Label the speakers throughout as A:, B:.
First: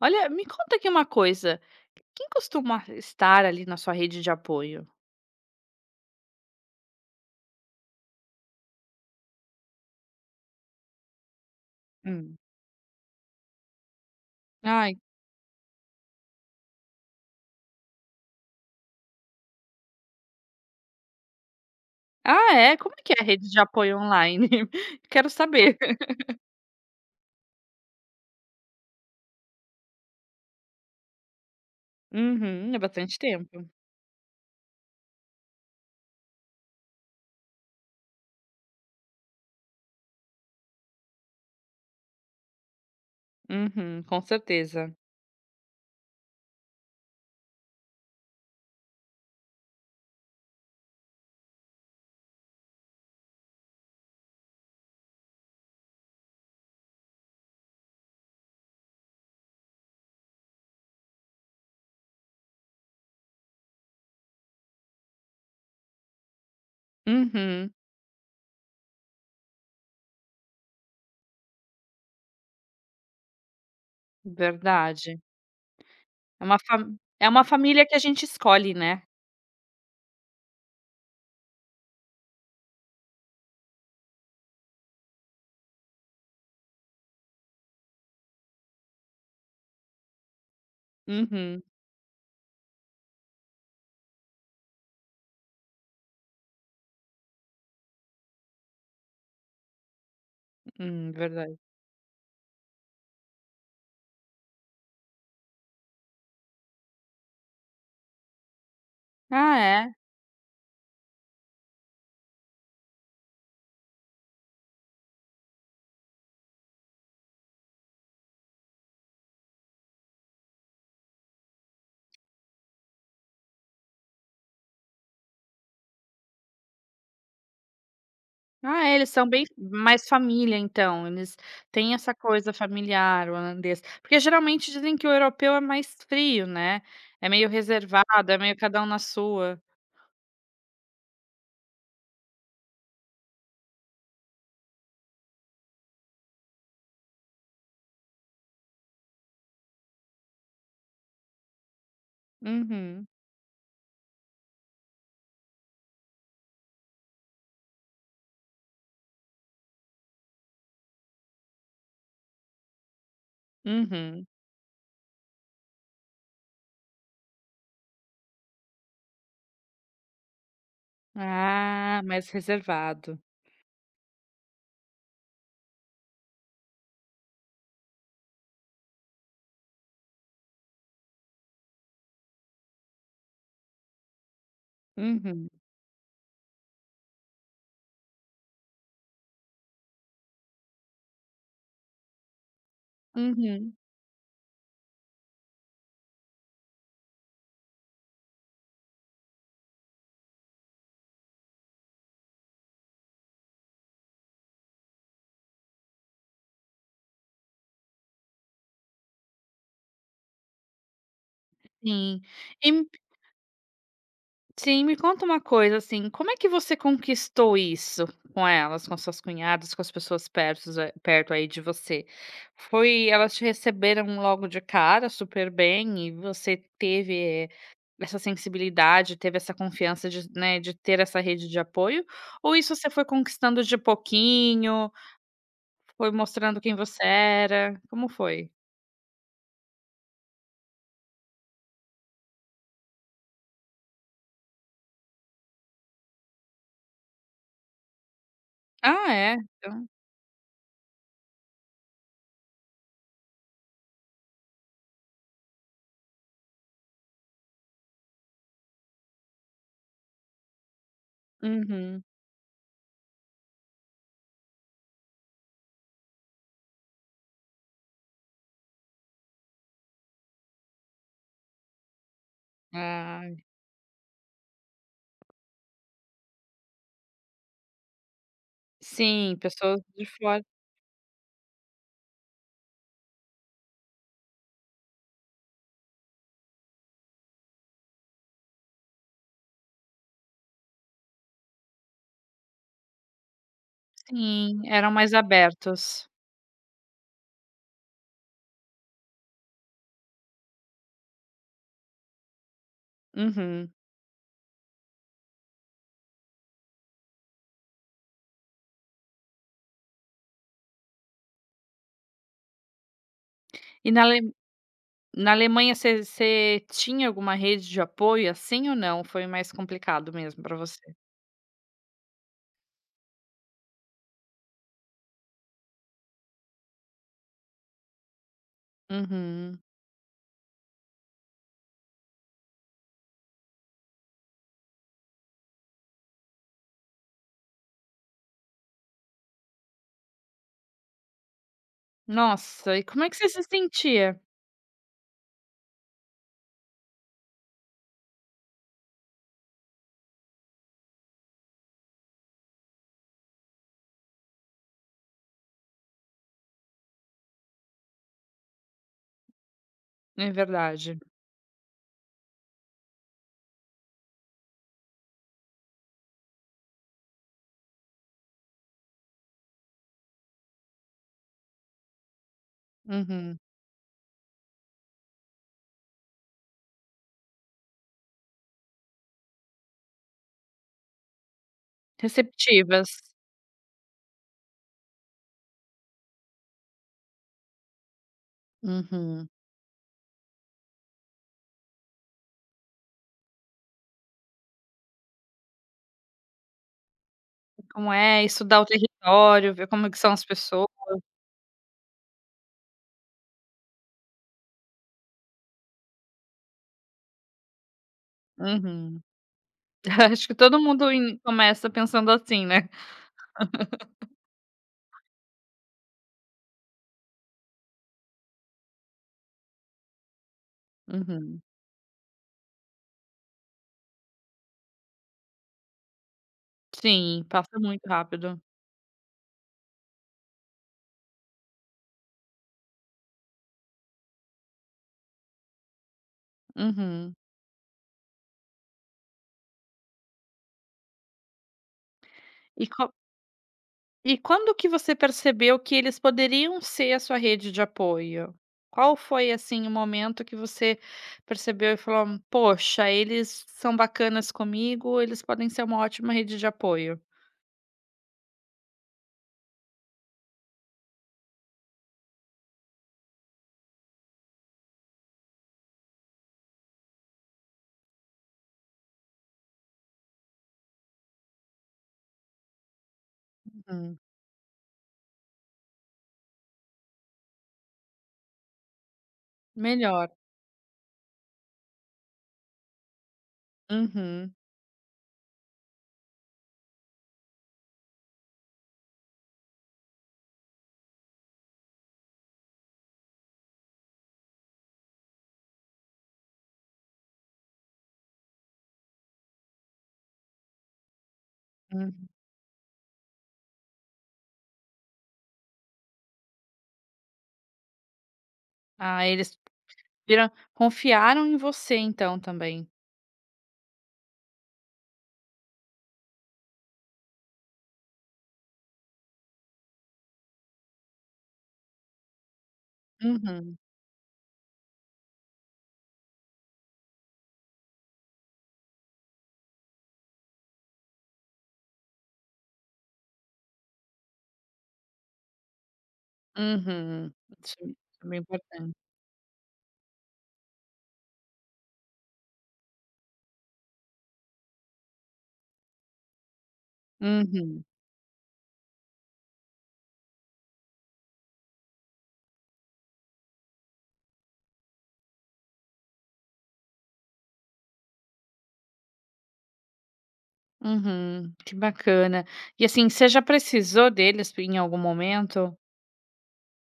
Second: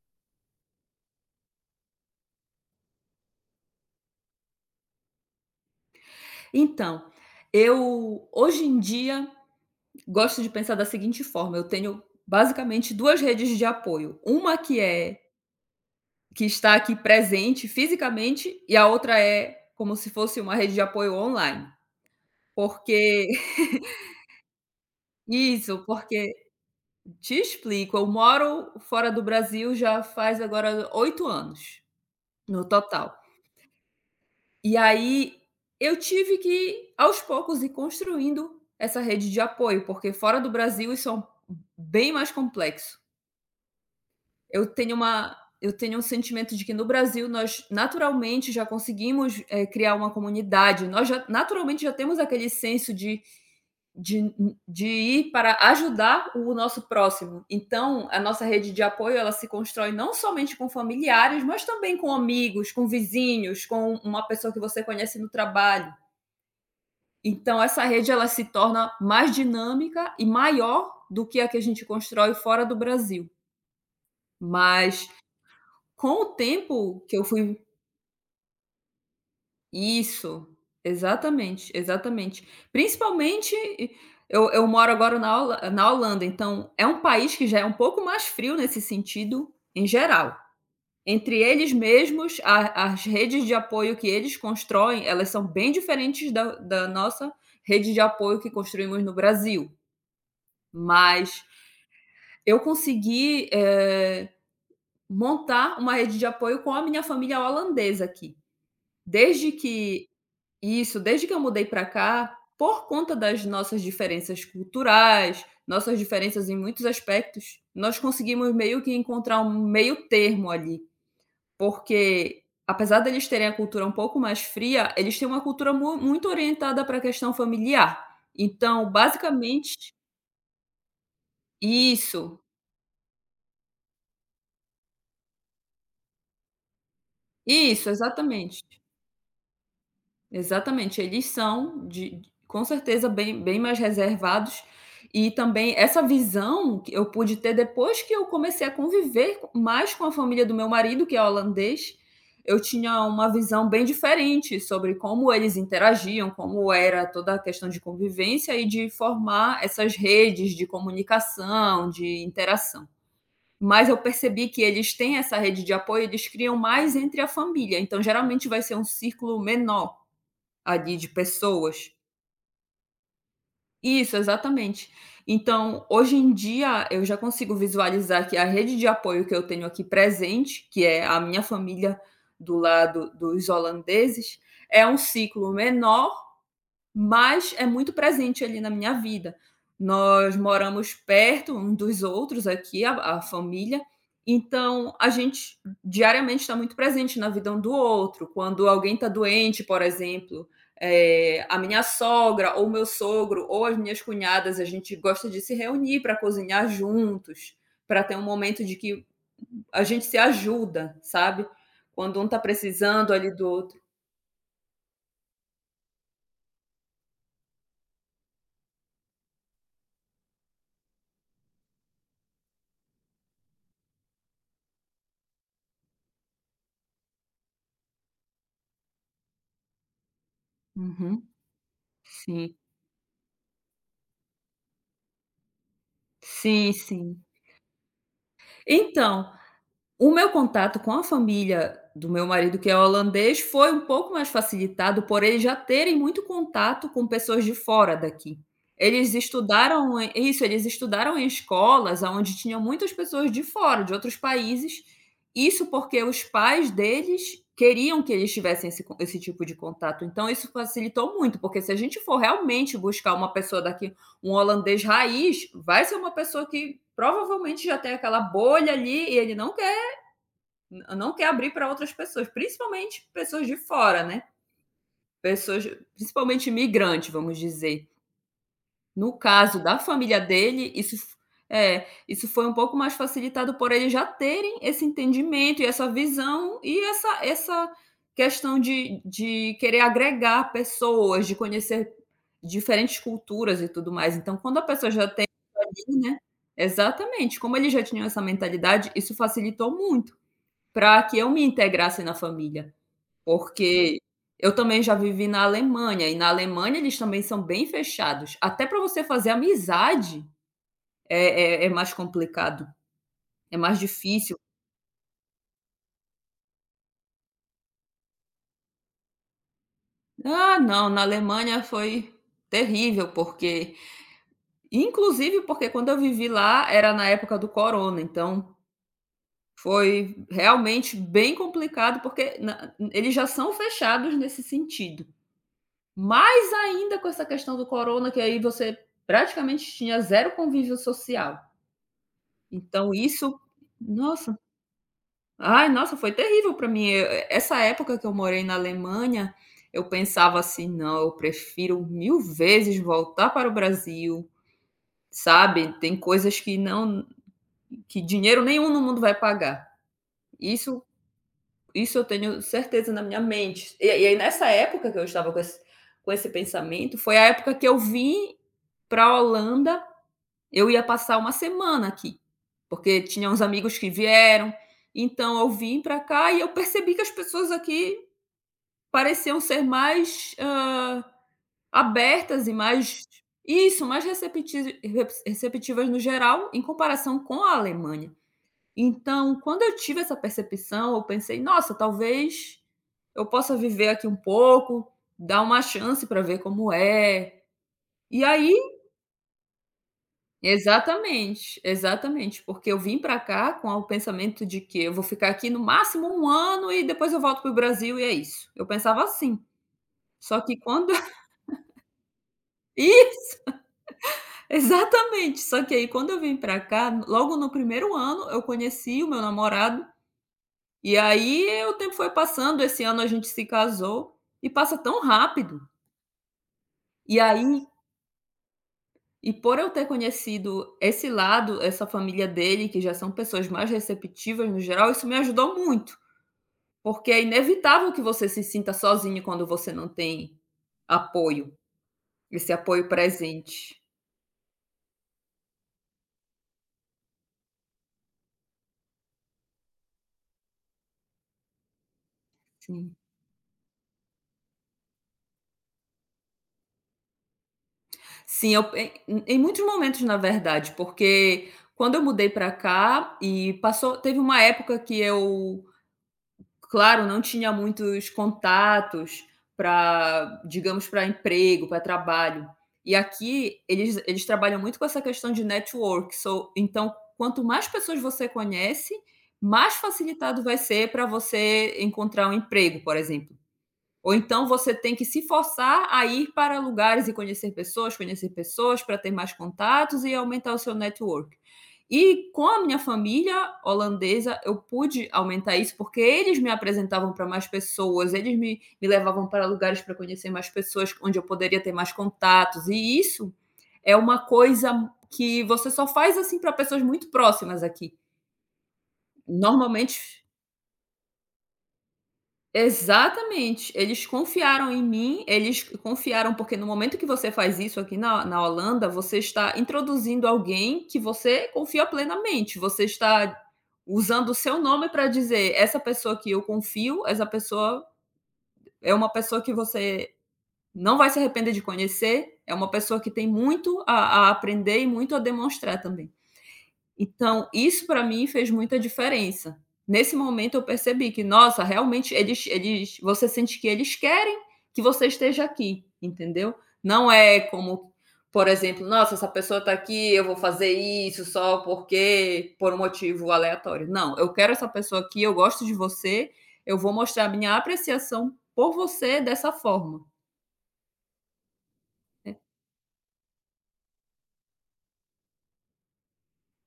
A: Olha, me conta aqui uma coisa, quem costuma estar ali na sua rede de apoio?
B: Então, eu hoje em dia gosto de pensar da seguinte forma, eu tenho
A: Hum.
B: basicamente 2 redes de apoio, uma que
A: Ai,
B: é que está aqui presente fisicamente e a outra é como se fosse uma rede de apoio online,
A: ah é? Como é que é a
B: porque
A: rede de apoio online? Quero saber.
B: isso, porque te explico, eu moro fora do Brasil já faz agora 8 anos no
A: Uhum, é
B: total.
A: bastante tempo.
B: E aí eu tive que, aos poucos, ir construindo essa rede de apoio, porque fora do Brasil isso é um bem mais complexo.
A: Uhum, com certeza.
B: Eu tenho um sentimento de que no Brasil nós naturalmente já conseguimos, criar uma comunidade, nós já naturalmente já temos aquele senso de de ir para ajudar o nosso próximo. Então, a nossa rede de apoio, ela se constrói não somente com familiares, mas também com amigos, com vizinhos, com uma pessoa que você conhece no trabalho. Então
A: Uhum,
B: essa rede, ela se torna mais dinâmica e maior do que a gente constrói fora do Brasil. Mas
A: verdade.
B: com o
A: É uma fa
B: tempo que eu
A: É uma
B: fui...
A: família que a gente escolhe, né.
B: Isso, exatamente, exatamente. Principalmente, eu moro agora na Holanda, então é um país que já é um pouco mais frio nesse sentido, em geral. Entre
A: Uhum,
B: eles mesmos, a as redes de apoio que eles constroem, elas são bem diferentes da nossa rede de apoio que construímos no Brasil. Mas
A: verdade.
B: eu consegui, montar uma rede de apoio com a minha família holandesa aqui. Desde
A: Ah é?
B: que Isso, desde que eu mudei para cá, por conta das nossas diferenças culturais, nossas diferenças em muitos aspectos, nós conseguimos meio que encontrar um meio termo ali, porque apesar deles terem a cultura um pouco mais fria, eles têm uma cultura mu muito orientada para a questão familiar.
A: Ah,
B: Então,
A: é, eles são bem
B: basicamente...
A: mais família então, eles têm essa
B: Isso,
A: coisa familiar, o holandês. Porque geralmente dizem que o europeu é mais frio, né, é meio
B: isso,
A: reservado, é meio
B: exatamente.
A: cada um na sua.
B: Exatamente, eles são de, com certeza, bem mais reservados. E também essa visão que eu pude ter depois que eu comecei a conviver mais com a família do meu marido, que é holandês, eu tinha
A: Uhum,
B: uma visão bem diferente sobre como eles interagiam, como era toda a questão de convivência e de formar essas redes de comunicação, de interação. Mas eu
A: uhum.
B: percebi que eles têm essa rede de apoio, eles criam mais entre a família, então geralmente vai ser um círculo menor ali de pessoas.
A: Ah, mais reservado.
B: Isso, exatamente. Então, hoje em dia, eu já consigo visualizar que a rede de apoio que eu tenho aqui presente, que é a minha família do lado dos holandeses, é um
A: Uhum,
B: ciclo menor, mas é muito presente ali na minha vida. Nós moramos perto um dos outros aqui, a
A: uhum,
B: família, então a gente diariamente está muito presente na vida um do outro. Quando alguém está doente, por exemplo, a minha sogra ou meu sogro ou as minhas cunhadas, a gente gosta de se reunir para cozinhar juntos, para ter um momento de que a gente se ajuda, sabe. Quando
A: sim.
B: um está
A: E
B: precisando ali do outro.
A: Sim, me conta uma coisa, assim, como é que você conquistou isso com elas, com suas cunhadas, com as pessoas perto aí de você? Foi, elas te receberam logo de cara super bem e você teve eh, essa sensibilidade, teve essa confiança de, né, de ter essa
B: Uhum.
A: rede de apoio?
B: Sim.
A: Ou isso você foi conquistando de pouquinho, foi mostrando
B: Sim,
A: quem você
B: sim.
A: era? Como foi?
B: Então, o meu contato com a família do meu marido, que é holandês, foi um pouco mais facilitado por eles já terem muito contato com pessoas de fora daqui.
A: Ah,
B: Eles
A: é? Então
B: estudaram em isso, eles estudaram em escolas aonde tinham muitas pessoas de fora, de outros países. Isso porque os pais deles queriam que eles tivessem esse tipo de contato. Então isso facilitou muito, porque se a gente
A: uhum.
B: for realmente buscar uma pessoa daqui, um holandês raiz, vai ser uma pessoa que provavelmente já tem aquela bolha ali e ele não quer abrir para outras pessoas, principalmente
A: Ah,
B: pessoas de fora, né? Pessoas, principalmente imigrantes, vamos dizer. No
A: sim,
B: caso da
A: pessoas de
B: família
A: fora.
B: dele, isso foi um pouco mais facilitado por eles já terem esse entendimento e essa visão e essa questão de querer agregar pessoas, de conhecer diferentes culturas e tudo mais. Então, quando
A: Sim,
B: a pessoa
A: eram
B: já
A: mais
B: tem,
A: abertos.
B: né? Exatamente, como eles já tinham essa mentalidade, isso facilitou muito para que eu me integrasse na família.
A: Uhum.
B: Porque eu também já vivi na Alemanha, e na Alemanha eles também são bem fechados. Até para você fazer amizade é mais complicado, é mais
A: E na Ale
B: difícil.
A: Na Alemanha, você tinha alguma rede de apoio, assim, ou não? Foi mais complicado mesmo para
B: Ah, não,
A: você?
B: na Alemanha foi terrível, porque inclusive porque quando eu vivi lá era na época do corona, então
A: Uhum.
B: foi realmente bem complicado, porque na... eles já são fechados nesse sentido. Mais ainda com essa questão do corona, que aí você praticamente tinha zero convívio social.
A: Nossa, e
B: Então,
A: como é que você
B: isso...
A: se sentia?
B: nossa, ai, nossa, foi terrível para mim. Essa época que eu morei na Alemanha, eu pensava assim: "Não, eu prefiro 1.000 vezes voltar para o Brasil", sabe. Tem coisas que não... que dinheiro nenhum no mundo vai pagar.
A: É
B: Isso
A: verdade.
B: isso, eu tenho certeza na minha mente. E aí nessa época que eu estava com esse pensamento, foi a época que eu vim para a Holanda. Eu ia passar uma semana aqui, porque tinha
A: Uhum.
B: uns amigos que vieram, então eu vim para cá e eu percebi que as pessoas aqui pareciam ser mais, abertas e
A: Receptivas.
B: mais... isso, mais receptivas no geral, em comparação com a Alemanha.
A: Uhum.
B: Então, quando eu tive essa percepção, eu pensei: "Nossa, talvez eu possa viver aqui um pouco, dar uma chance para ver como é".
A: Como
B: E
A: é
B: aí...
A: estudar o território, ver como é que são as pessoas.
B: Exatamente, exatamente, porque eu vim pra cá com o pensamento de que eu vou ficar aqui no máximo 1 ano e depois eu volto para o Brasil e é isso. Eu pensava
A: Uhum.
B: assim,
A: Acho que
B: só que
A: todo mundo
B: quando
A: in começa pensando assim, né.
B: i exatamente, só que aí quando eu vim pra cá, logo no 1º ano eu conheci o meu namorado, e
A: Uhum.
B: aí o tempo foi passando, esse ano a gente se casou, e passa tão rápido. E
A: Sim, passa
B: aí,
A: muito rápido.
B: e por eu ter conhecido esse lado, essa família dele, que já são pessoas mais receptivas no geral, isso me ajudou muito. Porque
A: Uhum.
B: é inevitável que você se sinta sozinho quando você não tem apoio, esse
A: E
B: apoio presente.
A: E quando que você percebeu que eles poderiam ser a sua rede de apoio? Qual foi, assim, o momento que você percebeu e falou: "Poxa,
B: Sim.
A: eles são bacanas comigo, eles podem ser uma ótima rede de apoio"?
B: Sim, eu... em muitos momentos, na verdade, porque quando eu mudei para cá e passou... teve uma época que eu... Claro, não tinha muitos contatos para, digamos, para emprego, para trabalho. E aqui
A: Uhum.
B: eles trabalham muito com essa questão de network, então quanto mais pessoas você conhece, mais
A: Melhor.
B: facilitado vai ser para você encontrar um emprego, por exemplo. Ou
A: Uhum,
B: então você tem que se forçar a ir para lugares e conhecer pessoas para ter mais contatos e aumentar o seu network. E com a minha família holandesa, eu pude aumentar isso porque eles me apresentavam para mais pessoas, eles me levavam para lugares para conhecer mais pessoas, onde eu poderia ter mais
A: uhum.
B: contatos. E isso é uma coisa que você só faz assim para pessoas muito próximas aqui.
A: Ah, eles
B: Normalmente...
A: viram, confiaram em você, então, também.
B: Exatamente, eles confiaram em mim, eles confiaram porque no momento que você faz isso aqui na Holanda, você está introduzindo alguém que você confia plenamente, você está
A: Uhum,
B: usando o seu nome para dizer: "Essa pessoa que eu confio, essa pessoa é uma pessoa que você não vai se arrepender de conhecer, é uma pessoa que tem muito a aprender e muito a demonstrar também".
A: uhum.
B: Então,
A: Isso
B: isso para
A: é bem
B: mim fez
A: importante.
B: muita diferença. Nesse momento eu percebi que, nossa, realmente eles eles você sente que eles querem que você esteja aqui, entendeu? Não é
A: Uhum,
B: como, por exemplo: "Nossa, essa pessoa está aqui, eu vou fazer isso só porque... por um motivo aleatório". Não, eu quero essa pessoa aqui, eu gosto de você, eu vou mostrar a minha apreciação por você dessa forma.
A: uhum. Que bacana. E, assim, você já precisou deles em algum momento?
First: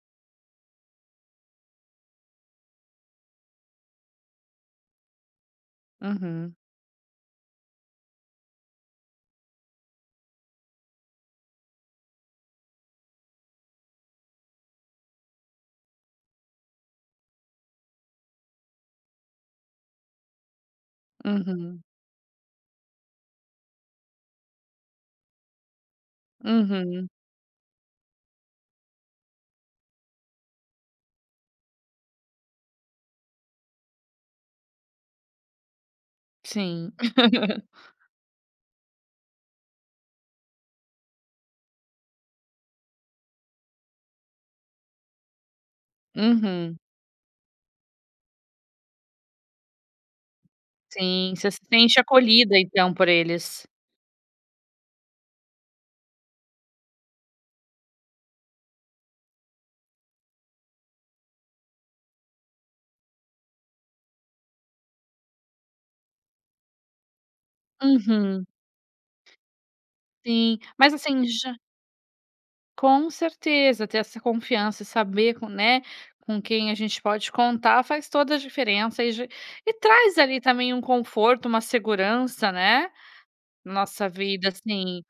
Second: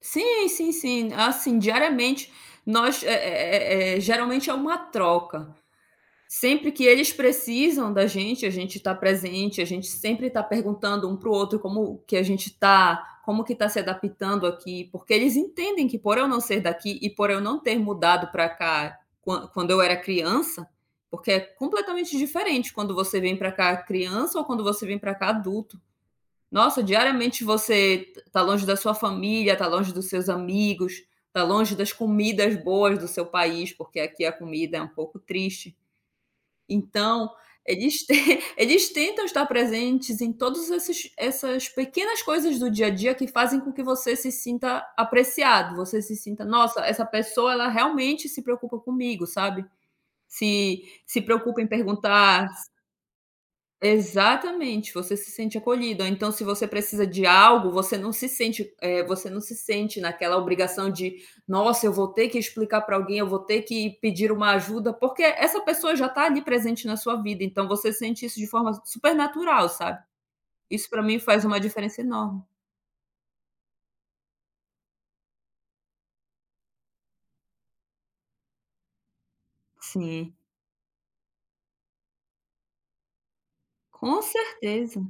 B: Sim, sim, sim. Assim, diariamente nós, geralmente é uma troca.
A: Uhum.
B: Sempre que eles precisam da gente, a gente está presente, a gente sempre está perguntando um para o outro como que a gente está, como que está se adaptando aqui, porque eles entendem que por eu não ser daqui e por eu não ter mudado para cá quando eu era criança, porque é
A: Uhum,
B: completamente diferente quando você vem para cá criança ou quando você vem para cá adulto. Nossa,
A: uhum,
B: diariamente você tá longe da sua família, tá longe dos seus amigos, tá longe das comidas boas do seu país, porque aqui a comida é um pouco triste.
A: sim.
B: Então, eles te... eles tentam estar presentes em todos esses essas pequenas coisas do dia a dia que fazem com que você se sinta apreciado, você se sinta:
A: Uhum,
B: "Nossa, essa pessoa ela realmente se preocupa comigo", sabe. Se
A: sim, você
B: preocupa
A: se
B: em
A: sente
B: perguntar...
A: acolhida então por eles.
B: Exatamente, você se sente acolhido, ou então se você precisa de algo, você não se sente, você não se sente naquela obrigação de: "Nossa, eu vou ter que explicar para alguém, eu vou ter que pedir uma ajuda", porque essa pessoa já está ali presente na sua vida, então você sente isso de
A: Uhum,
B: forma super natural, sabe.
A: sim.
B: Isso
A: Mas
B: para mim
A: assim,
B: faz
A: já
B: uma diferença enorme.
A: com certeza, ter essa confiança e saber com, né, com quem a gente pode contar faz toda a diferença e já e traz
B: Sim,
A: ali também um conforto, uma segurança, né, na nossa
B: com
A: vida,
B: certeza.
A: assim.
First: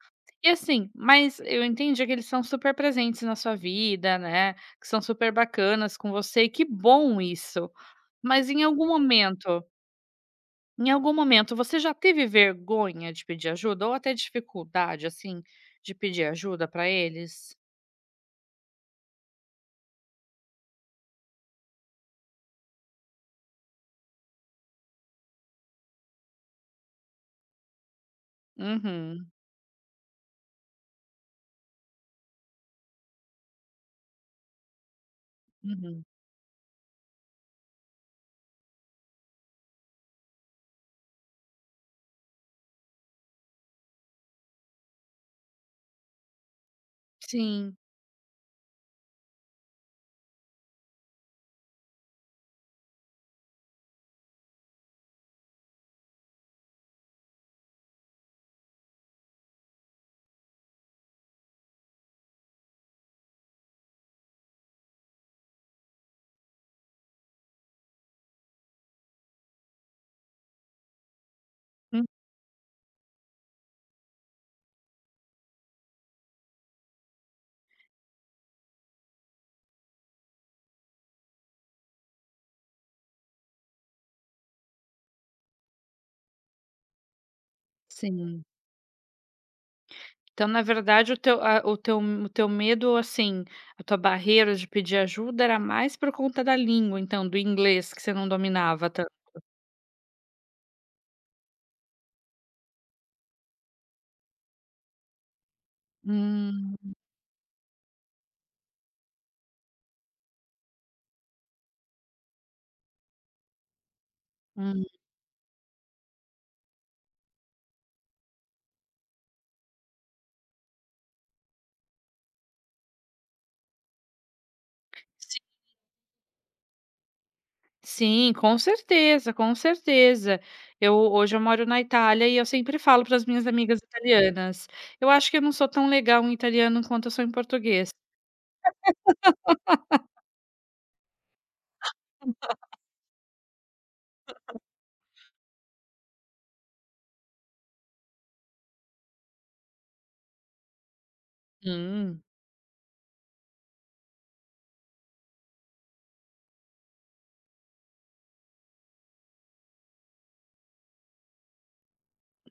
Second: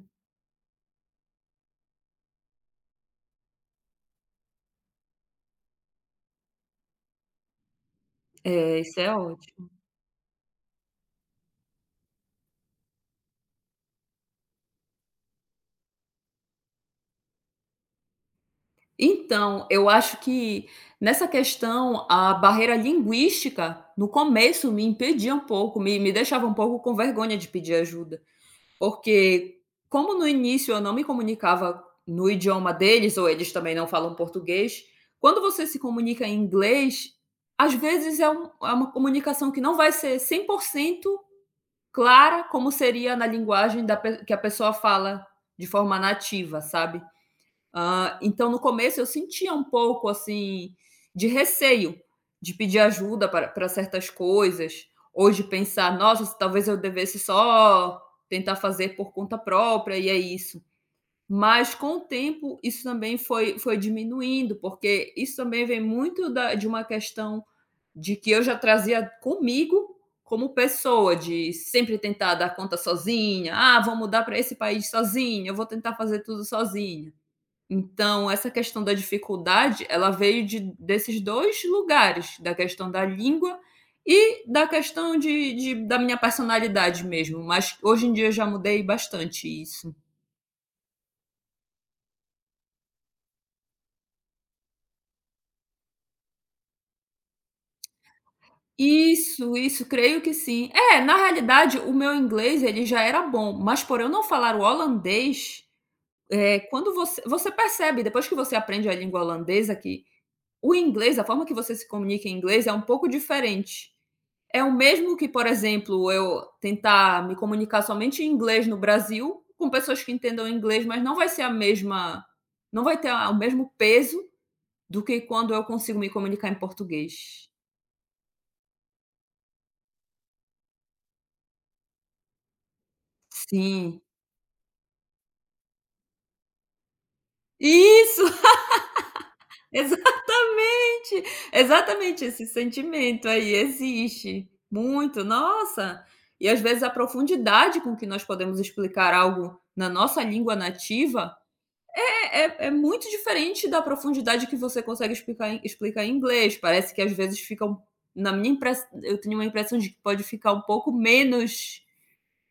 A: E assim, mas eu entendi que eles são super presentes na sua vida, né, que são super bacanas com você e que bom isso. Mas em
B: É,
A: algum
B: isso é
A: momento
B: ótimo.
A: Em algum momento, você já teve vergonha de pedir ajuda ou até dificuldade, assim, de pedir ajuda pra eles?
B: Então, eu acho que nessa questão a barreira linguística, no começo, me impedia um pouco, me deixava um pouco com vergonha de pedir ajuda,
A: Uhum,
B: porque como no início eu não me comunicava no idioma deles ou eles também não falam português, quando você se
A: uhum.
B: comunica em inglês, às vezes é uma comunicação que não vai ser 100% clara como seria na linguagem da pe que a pessoa fala de forma nativa, sabe.
A: Sim,
B: Então no começo eu sentia um pouco, assim, de receio de pedir ajuda para certas coisas, ou de pensar: "Nossa, talvez eu devesse só tentar fazer por conta própria e é isso". Mas com o tempo isso também foi diminuindo, porque isso também vem muito da de uma questão de que eu já trazia comigo como pessoa, de sempre
A: hum,
B: tentar dar conta sozinha: "Ah, vou mudar para esse país sozinha, eu vou tentar fazer tudo sozinha". Então, essa questão da dificuldade, ela veio de desses 2 lugares, da questão da língua e da questão de da minha personalidade mesmo, mas hoje em dia eu
A: sim.
B: já mudei bastante isso.
A: Então, na verdade, o teu medo, assim, a tua barreira de pedir ajuda era mais por conta da língua, então, do inglês que você não dominava tan
B: Isso, creio que sim. É, na realidade o meu inglês ele já era bom, mas por eu não falar o holandês,
A: hum,
B: quando você percebe depois que você aprende a língua holandesa que o inglês, a forma que você se comunica em inglês é um pouco diferente. É o
A: hum.
B: mesmo que, por exemplo, eu tentar me comunicar somente em inglês no Brasil, com pessoas que entendam inglês, mas não vai ser a mesma, não vai ter o mesmo peso do que quando eu consigo me comunicar em português.
A: Sim, com certeza, com certeza. Eu moro na Itália e eu sempre falo para as minhas amigas
B: Sim.
A: italianas: "Eu acho que eu não sou tão legal em italiano quanto eu sou em português".
B: Isso! Exatamente! Exatamente esse sentimento aí existe muito, nossa! E às vezes a profundidade com que nós podemos explicar algo na nossa língua nativa
A: "Hum,
B: é muito diferente da profundidade que você consegue explicar, explicar em inglês. Parece que às vezes fica um. Na minha impressão, eu tenho uma impressão de que pode ficar um pouco menos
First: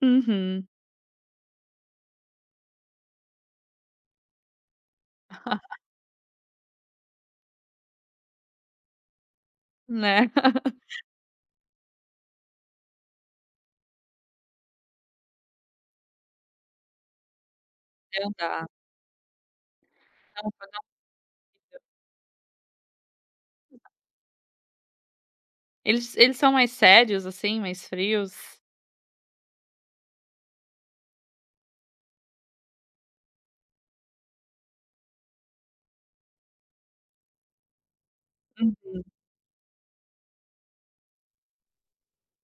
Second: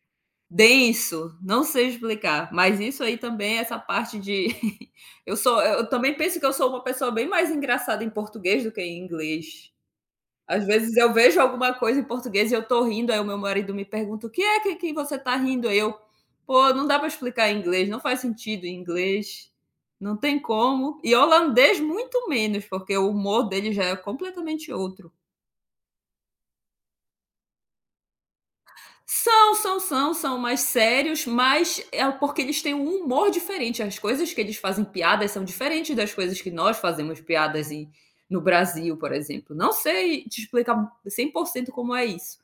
A: uhum".
B: denso, não sei explicar, mas isso aí também, é essa parte de. Eu também penso que eu sou uma pessoa bem mais engraçada em português do que em inglês.
A: Né.
B: Às vezes eu vejo alguma coisa em português e eu tô rindo, aí o meu marido me pergunta: "O que é que você tá rindo?" Aí eu: "Pô, não dá pra explicar em inglês, não faz
A: Não
B: sentido
A: dá.
B: em inglês, não tem
A: Não, não.
B: como". E holandês muito menos, porque o humor dele já é completamente outro.
A: Eles são mais sérios, assim, mais frios.
B: São, são, são, são mais sérios, mas é porque eles têm um humor diferente. As coisas que eles fazem piadas são diferentes das coisas que nós fazemos piadas em, no
A: Hum.
B: Brasil, por exemplo. Não sei te explicar 100% como é isso,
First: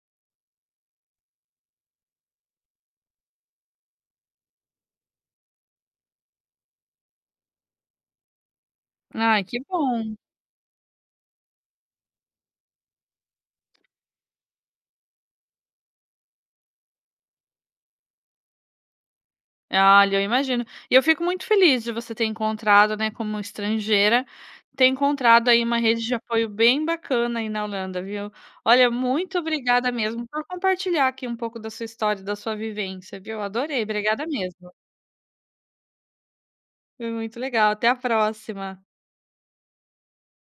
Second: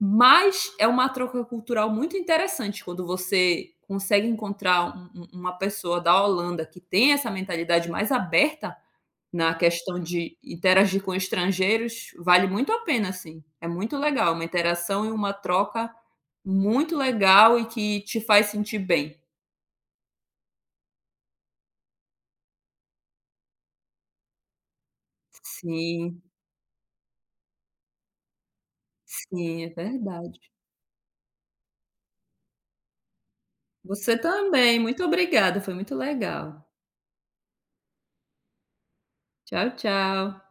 B: mas é uma troca cultural muito interessante quando você consegue encontrar uma pessoa da Holanda que tem essa mentalidade mais aberta
A: Ai,
B: na
A: que
B: questão
A: bom.
B: de interagir com estrangeiros, vale muito a pena, assim. É muito legal, uma interação e uma troca muito legal e que te faz sentir bem.
A: Olha, eu imagino. E eu fico muito feliz de você ter encontrado, né, como estrangeira, ter encontrado aí uma rede de
B: Sim,
A: apoio bem bacana aí na Holanda, viu. Olha, muito
B: sim, é
A: obrigada mesmo
B: verdade.
A: por compartilhar aqui um pouco da sua história, da sua vivência, viu. Adorei,
B: Você
A: obrigada mesmo.
B: também, muito obrigada, foi muito legal.
A: Foi muito legal, até a próxima.
B: Tchau, tchau.